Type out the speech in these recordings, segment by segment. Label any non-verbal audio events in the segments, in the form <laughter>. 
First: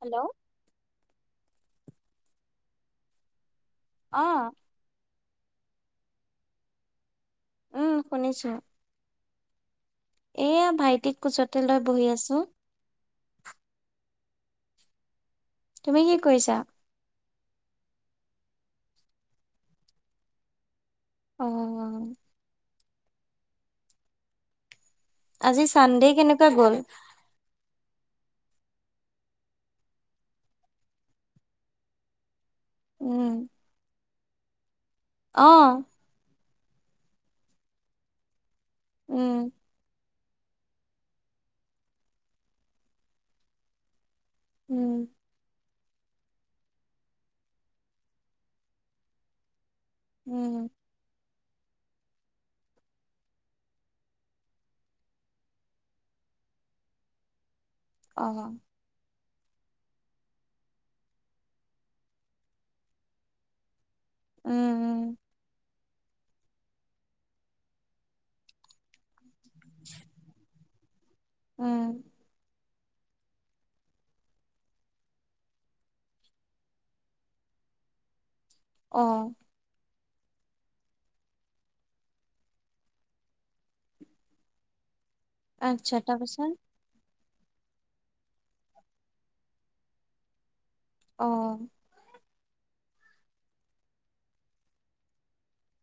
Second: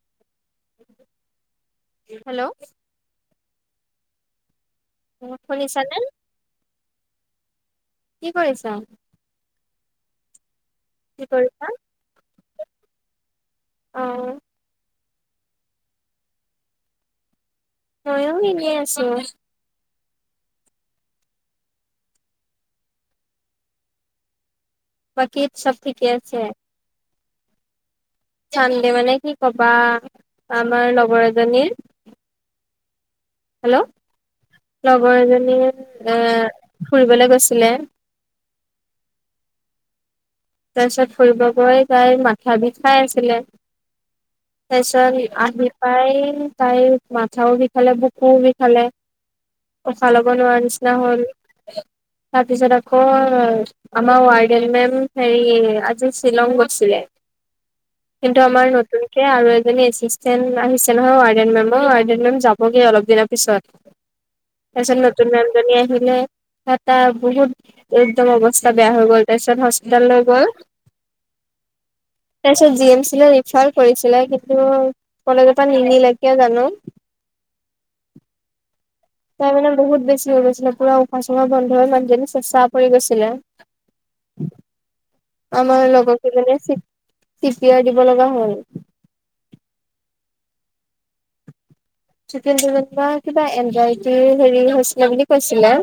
Hello. Hello. অহ। মনত কৰিছানে? উম কি কৰিছ? এইয়া ভাইটিক কি কোচতে কৰিছা লৈ বহি আছোঁ। অহ। তুমি কি কৰিছাঁ? মইয়ো এনেই আছোঁ। অহ। বাকী আজি চব ঠিকে চানডে আছে কেনেকুৱা গ'ল? চান্দে মানে কি কবা, আমাৰ লগৰ এজনীৰ উম। হেল্ল'। লগৰ অ এজনী ফুৰিবলৈ গৈছিলে। উম। তাৰপিছত ফুৰিবগৈ তাইৰ মাথা বিষাই আছিলে। উম তাৰপিছত আহি পাই তাই মাথাও বিষালে বকুও বিষালে। উশাহ ল'ব উম নোৱাৰি। ন <unintelligible> তাৰপিছত আকৌ আমাৰ ৱয়াডেল মেম- হেৰি আজি শ্বিলং গৈছিলে। অ কিন্তু আমাৰ নতুন কে আৰু এজনী এছিষ্টেণ্ট আহিছে নহয় ৱাৰ্ডেন মেমৰ, ৱাৰ্ডেন মেম যাবগৈ অলপ দিনৰ পিছত। <unintelligible> উম তাৰপিছত নতুন মে'মজনী আহিলে। তাত- তা বহুত একদম অৱস্থা বেয়া হৈ গ'ল তাৰপিছত- <unintelligible> উম তাৰপিছত জি এম চি লৈ ৰিফাৰ কৰিছিলে কিন্তু কলেজৰ পৰা নিনিলে কিয় জানোঁ। অঁ। তাৰ মানে বহুত বেছি হৈ গৈছিলে। পুৰা উশাহ চুশাহ বন্ধ হৈ মানুহজনী চেঁচা পৰি গৈছিলে। <unintelligible> আমাৰ আচ্ছা লগৰ কেইজনীয়ে তাৰপিছত মানে চিপিয়াৰ দিব লগা হ'ল। অঁ। <unintelligible> কিবা এনজাইটি হেৰি হৈছিলে বুলি কৈছিলে।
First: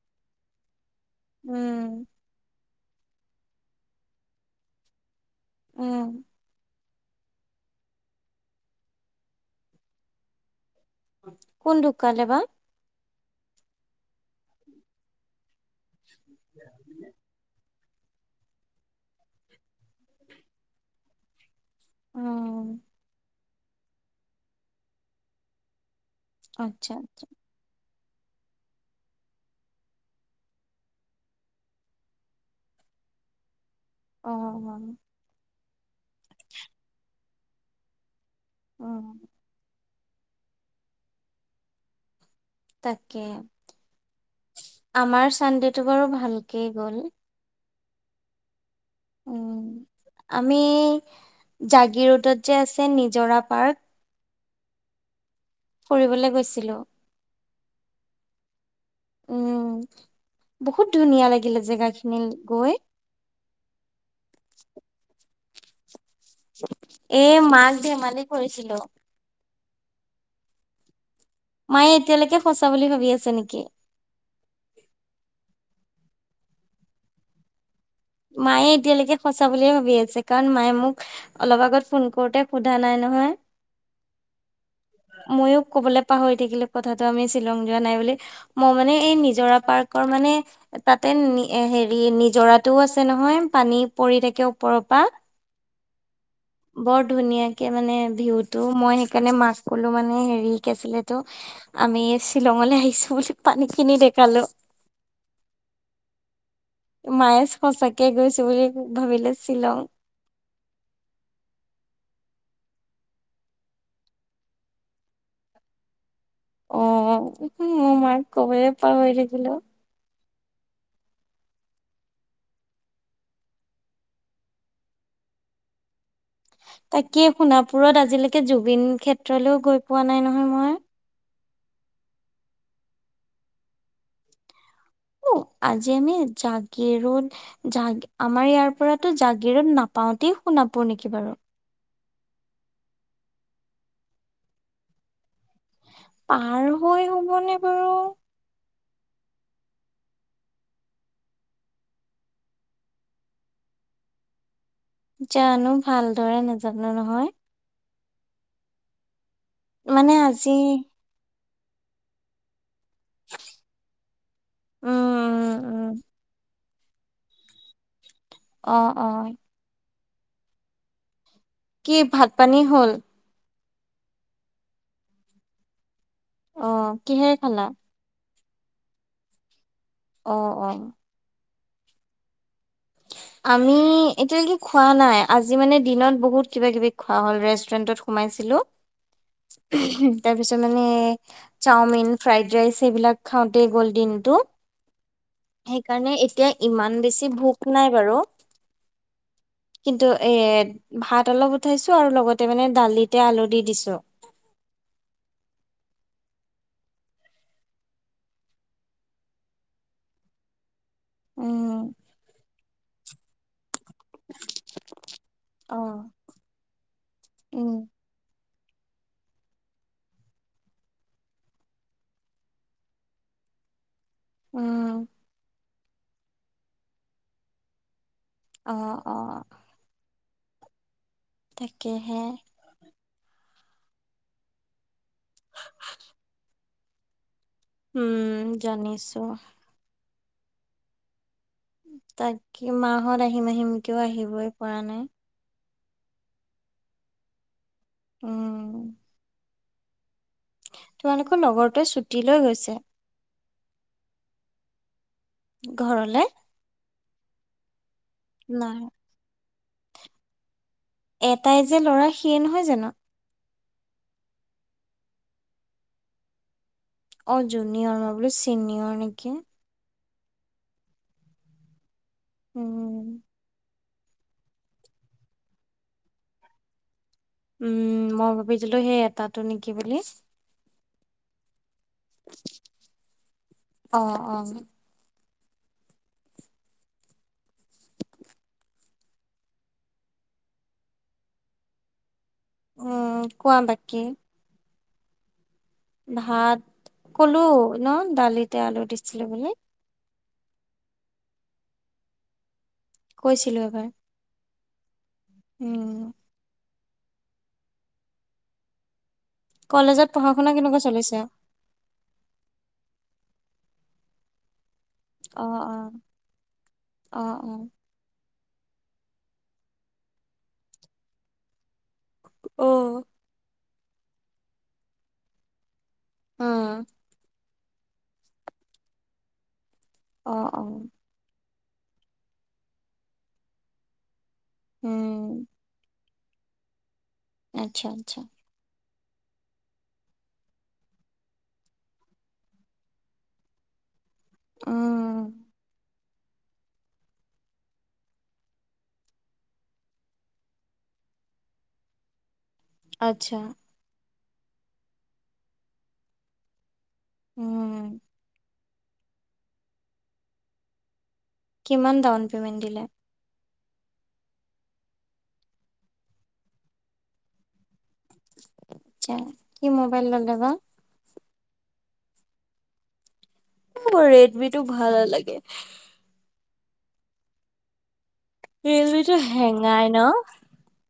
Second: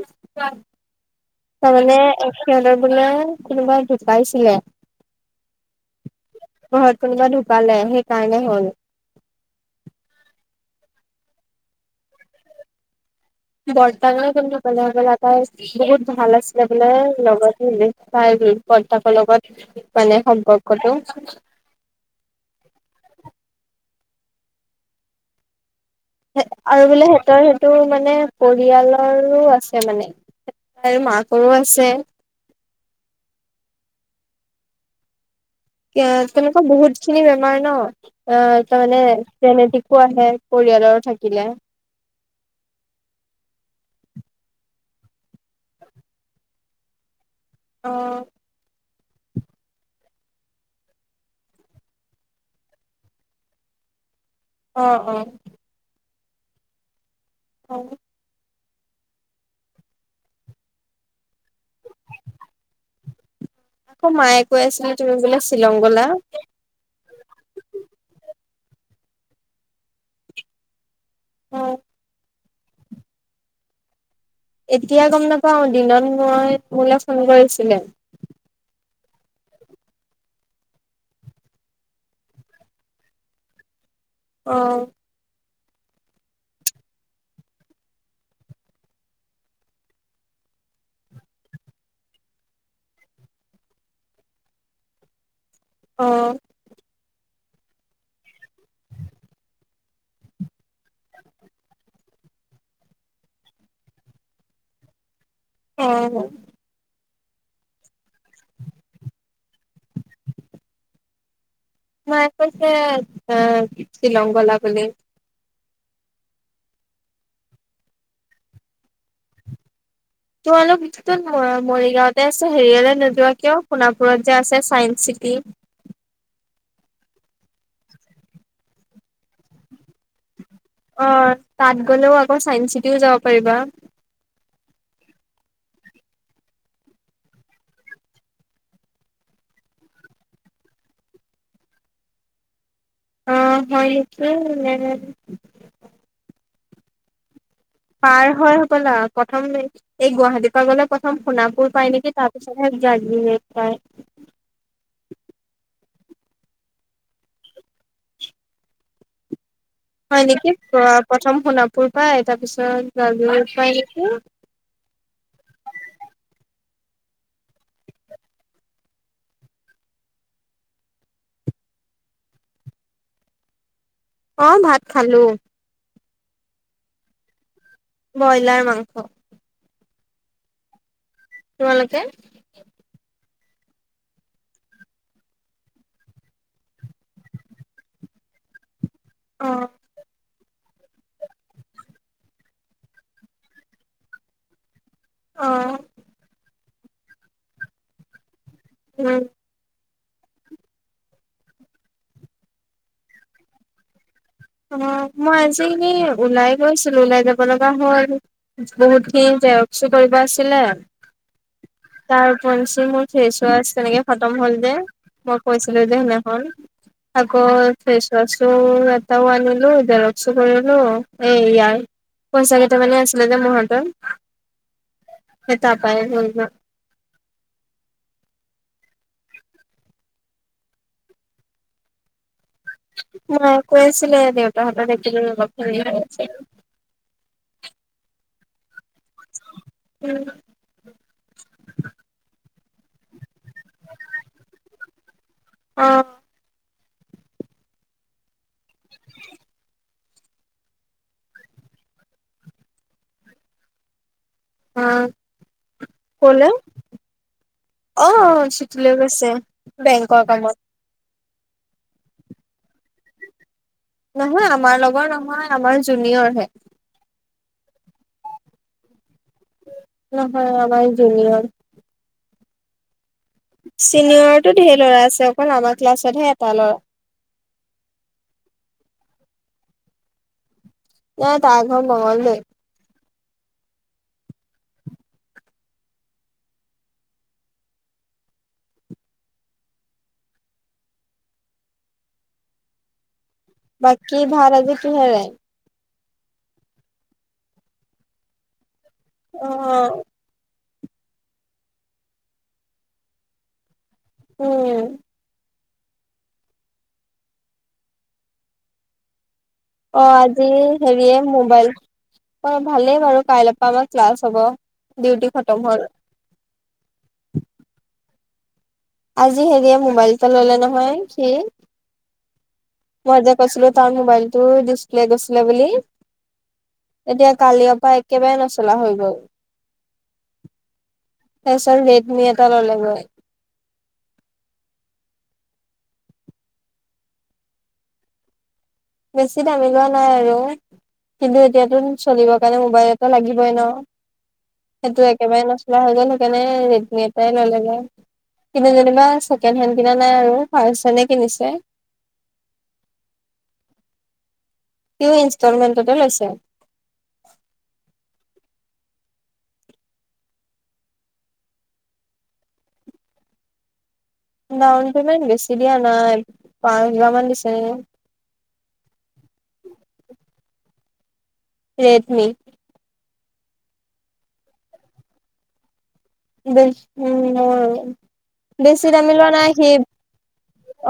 উম তাৰমানে সিহঁতৰ বোলে কোনোবা জোকাইছিলে। উম। ঘৰত কোনোবা ঢুকালে সেইকাৰণে হ'ল। কোন ঢুকালে বা? বৰ্তা নে কোনোবা <unintelligible> বোলে হ'বলা বহুত ভাল আছিল বোলে লগত হ- তাই বতাকৰ লগত মানে সম্পৰ্কটো। উম। আৰু আচ্ছা বোলে আচ্ছা সিহঁতৰ- তোৰ মানে পৰিয়ালৰো আছে মানে মাকৰো আছে। অ'। এ তেনেকুৱা বহুত খিনি বেমাৰ ন' অ' তাৰমানে উম জেনেটিক- টো আহে পৰিয়ালৰ থাকিলে। তাকে, আমাৰ চানডে টো বাৰু ভালকে গ'ল। অ'। উম, আমি জাগিৰোডত যে আছে নিজৰা পাৰ্ক। অঁ অঁ। ফুৰিবলে গৈছিলোঁ। অ'। উম, বহুত ধুনীয়া লাগিলে জেগাখিনি গৈ। অঁ, মায়ে কৈ আছিলে তুমি বোলে শ্বিলং গ'লা? এ, মাক ধেমালি কৰিছিলো। অ মায়ে এতিয়ালৈকে সঁচা বুলি ভাবি আছা নেকি? এতিয়া গম নাপাও দিনত মই মোলে ফোন কৰিছিলে। মায়ে এতিয়ালৈকে সঁচা বুলিয়ে ভাবি আছে। কাৰণ মায়ে মোক অলপ আগত ফোন কৰোতে সোধা নাই নহয়। অ'। মইয়ো ক'বলৈ পাহৰি থাকিলোঁ কথাটো আমি শ্বিলং যোৱা নাই বুলি। মই মানে এই নিজৰা পাৰ্কৰ মানে তাতে হেৰি নিজৰাত তো আছে নহয়, পানী পৰি থাকে ওপৰৰ অ পৰা বৰ ধুনীয়া। কে মানে, ভিউটো, মই সেইকাৰণে মাক ক'লোঁ মানে, হেৰি, কি আছিলে এইটো? আমি শ্বিলঙলৈ আহিছো বুলি পানী খিনি দেখালো। অ' অ'। মায়ে সঁচাকে গৈছো বুলি ভাবিলে শ্বিলং। মায়ে কৈছে এ শ্বিলং গলা বুলি। অ' মোৰ মাক কবলে পাহৰি থাকিলো। তোমালোক মৰিগাঁৱতে আছে হেৰিয়লৈ নোযোৱা কিয়, সোণাপুৰত যে আছে চাইন্ঞ্চ চিটি। তাকেই সোণাপুৰত আজিলৈকে জুবিন ক্ষেত্ৰলৈও গৈ পোৱা নাই নহয় মই। অঁ তাত গ'লেও আকৌ চাইন্স চিটিও যাব পাৰিবা। অঁ আজি আমি জাগীৰোড জাগ আমাৰ ইয়াৰ পৰাতো জাগীৰোড নাপাওঁতে সোণাপুৰ নেকি বাৰু? অ', হয় নেকি <unintelligible> পাৰ হয় হবনে? বাৰু পাৰ হয় হবলা প্ৰথম <unintelligible> এই গুৱাহাটী পা গলে প্ৰথম সোণাপুৰ পায় নিকি? তাৰপিছতহে দাৰ্জিলিং পায়। জানো ভালদৰে নাজানো নহয়। মানে হয় নেকি আজি প্ৰথম সোণাপুৰ পাই, তাৰ পিছত জাগীৰোড পাই নেকি? উম, উম, উম। অ', অ'। কি ভাত পানী হ'ল? অ', ভাত খালোঁ। অঁ কিহেৰে খালা? ব্ৰইলাৰ মাংস। অঁ অঁ। তোমালোকে? আমি এতিয়ালৈকে খোৱা নাই আজি মানে দিনত বহুত কিবা কিবি খোৱা হ'ল। ৰেষ্টুৰেণ্টত সোমাইছিলো। অ তাৰ পিছত মানে চাওমিন, ফ্ৰাইড ৰাইচ এইবিলাক খাওঁতে গ'ল দিনটো! অ সেইকাৰণে এতিয়া ইমান বেছি ভোক নাই বাৰু! উম। কিন্তু এ ভাত অলপ উঠাইছো আৰু লগতে মানে দালিতে আলু দি দিছো। অ' মই আজি এনেই ওলাই গৈছিলোঁ ওলাই যাব লগা হ'ল। বহুতখিনি জেৰক্সো কৰিব আছিলে। উম। তাৰ উপৰঞ্চি মোৰ ফেচ ৱাচ তেনেকে খতম হ'ল যে মই অ কৈছিলো যে সেইদিনাখন। আকৌ উম ফেছৱাছো এটাও আনিলো, জেৰক্সো কৰিলো, এই ইয়াৰ পইচা কেইটা মানে আছিলে যে মোৰ হাতত। উম। সেই তাৰ পাই গ'ল। অঁ অঁ। তাকেহে। মায়ে কৈ আছিলে দেউতাহঁতৰ দেখিলো <unintelligible> উমঁ' জানিছোঁ। উমঁ। তাকে, মাহঁত আহিম আহিম কেও আহিবই পৰা নাই। অঁ। উম। <inaudible> তোমালোকৰ লগৰতোৱে ছুটি লৈ গৈছে। অ। ঘৰলে! কলে অ, ছুটী নাই লৈ গৈছে, বেংকৰ কামত। এটাই যে ল'ৰা, সিয়ে নহয় জানো! নহয়, আমাৰ লগৰ নহয়, আমাৰ জুনিয়ৰ হে। অ, জুনিয়ৰ মই বুলো চিনিয়ৰ নেকি! নহয়, আমাৰ জুনিয়ৰ। উম। চিনিয়ৰৰতো ঢেৰ ল'ৰা আছে, অকল আমাৰ ক্লাছতহে এটা ল'ৰা। উম, মই ভাবিছিলো সেই এটাটো নেকি বুলি! নাই, তাৰ ঘৰ মংগলদৈ। অ, অ। উম। বাকী, ভাত আজি কিহেৰে? ভাত, ক'লো ন দালিতে আলু দিছে। অ। কৈছিলো এবাৰ। উম। উম। অ, কলেজত পঢ়া আজি শুনা কেনেকুৱা চলিছে হেৰিয়ে মোবাইল অ, ভালেই বাৰু, কাইলৰ পৰা আমাৰ ক্লাছ হ'ব। ডিউটি আহ, খতম হ'ল অ, অ, অ। আজি হেৰিয়ে মোবাইল এটা ল'লে নহয় সি। অ। মই যে কৈছিলো তাৰ মোবাইলটো ডিছপ্লে গৈছিলে বুলি, উম এতিয়া কালিৰ পৰা একেবাৰে নচলা হৈ গ'ল। অ, অ। তাৰপিছত ৰেডমি এটা ল'লে গৈ। উম। আচ্ছা, আচ্ছা! বেছি দামি লোৱা নাই আৰু। কিন্তু এতিয়াতো চলিবৰ কাৰণে মোবাইল এটা লাগিবই ন! সেইটো উম একেবাৰে নচলা হৈ গ'ল, সেইকাৰণে ৰেডমি এটাই ল'লে গৈ। কিন্তু যেনিবা ছেকেণ্ড হেণ্ড কিনা নাই আৰু, ফাৰ্ষ্ট হেণ্ডে কিনিছে। আচ্ছা। সিয়ো ইনষ্টলমেণ্টতে লৈছে। উম। কিমান ডাউন পে'মেণ্ট দিলে? ডাউন পেমেণ্ট বেছি দিয়া নাই, পাঁচ হেজাৰ মান দিছে নেকি! আচ্ছা! কি মোবাইল ল'লে বা? ৰেডমি। মোৰ ৰেডমিটো ভাল নালাগে। <unintelligible> উম, বেছি দামি ৰিয়েলমিটো লোৱা নাই সি। হেঙাই ন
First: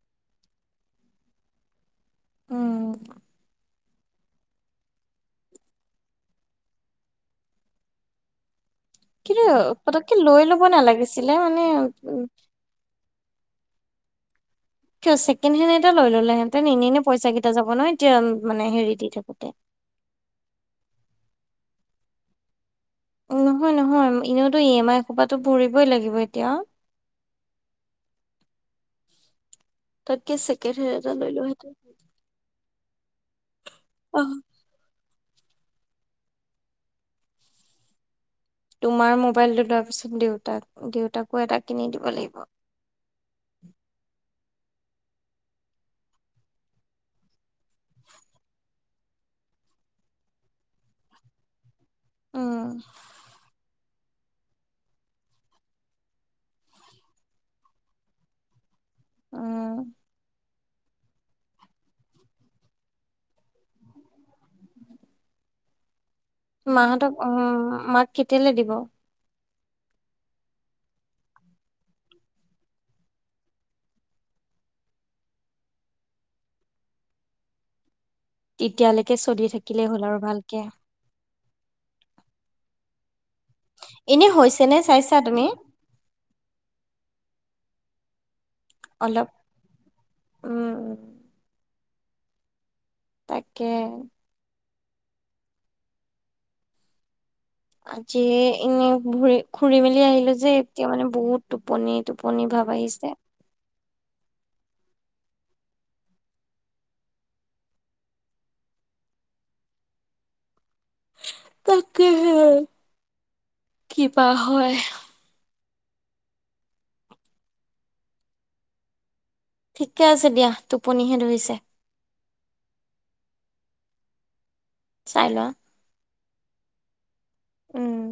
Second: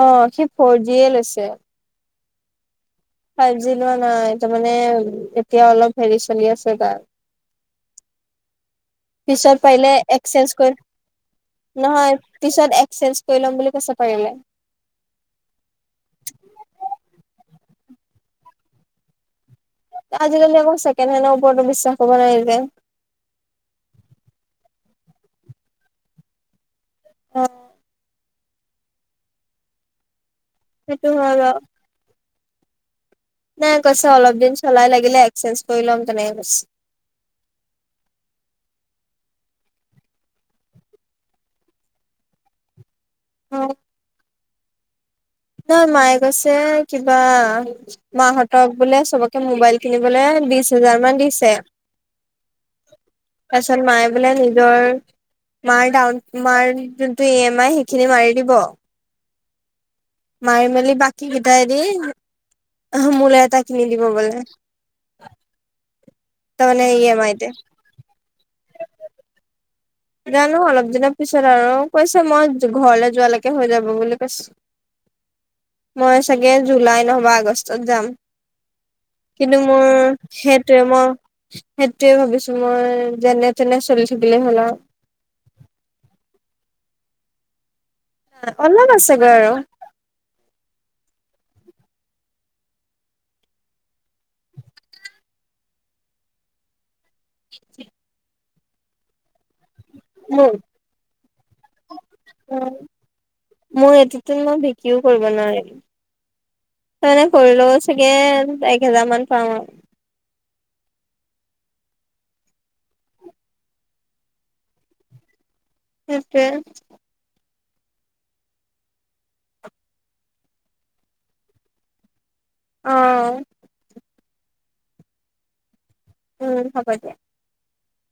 অ, সি ফৰ জি এ লৈছে। উম। ফাইব জি লোৱা নাই, তাৰ মানে এতিয়া অলপ হেৰি চলি আছে তাৰ। কিন্তু পিছত পাৰিলে, পতককে লৈ এক্সচেঞ্জ ল'ব কৰি, নালাগিছিলে মানে নহয় উম, পিছত এক্সচেঞ্জ কৰি লম বুলি কৈছে পাৰিলে। কিয় ছেকেণ্ড হেণ্ড এটা লৈ ল'লে হেতেন, এনে, এনে পইচা কেইটা যাব ন, এতিয়া মানে হেৰি দি থাকোঁতে। আজিকালি আকৌ, চেকেণ্ড হেণ্ডৰ ওপৰতো বিশ্বাস কৰিব নোৱাৰি যে। নহয়, নহয় এনেওতো ই এম আই সোপাতো ভৰিবই লাগিব এতিয়া। <unintelligible> তাকে ছেকেণ্ড হেণ্ড সেইটো এটা লৈ হয় বাৰু। লোৱাহেঁতেন। নাই কৈছে, অ অলপ দিন চলাই লাগিলে, এক্সচেঞ্জ কৰি লম তেনেকে কৈছে। তোমাৰ মোবাইলটো, তাৰপিছত দেউতাক, দেউতাকো এটা কিনি দিব লাগিব। <unintelligible> নহয় মায়ে কৈছে, কিবা মাহঁতৰ বোলে চবকে, মোবাইল কিনিবলৈ বিশ হোজাৰ মান দিছে। অহ। তাৰপিচত মায়ে বোলে নিজৰ মাৰ ডাউন মাৰ যোনটো ই এম আই, সেইখিনি মাৰি দিব। অ'। মাৰি-মেলি বাকী কিতাই দি। অহ, মোলৈ এটা কিনি দিব বোলে। তাৰমানে ই মাহতক, এম আইতে। উম, মাক কেতিয়ালৈ দিব। জানো অলপ দিনৰ পিছত আৰু, কৈছো‌ মই ঘৰলৈ যোৱালৈকে হৈ যাব বুলি কৈছি। মই চাগে, জুলাই নহ'বা আগষ্টত যাম। তেতিয়ালৈকে চলি কিন্তু, মোৰ থাকিলেই হ'ল আৰু ভালকে। সেইটোৱে মোৰ সেইটোৱে ভাবিছো মই, যেনে-তেনে চলি এনে থাকিলে হ'ল হৈছে আৰু। <unintelligible> তুমি অনলাইন আছে অলপ? গৈ আৰু। উম তাকে। <inaudible> আজি, ইনি ভৰিত ঘুৰি-মেলি আহিলো মোৰ যে, এতিয়া মানে বহুত, টোপনি, টোপনি ভাব আহিছে। মোৰ এটিতো মই বিক্ৰীও কৰিব নোৱাৰিম। এনে কৰিলেও চাগে, এক হেজাৰ মান পাম আৰু। তাকে হে, কিবা হয়। তাকে। ঠিকে আছে দিয়া, টোপনিহে ধৰিছে। অ'। চাই লোৱা। উম, হ'ব দিয়া। উম।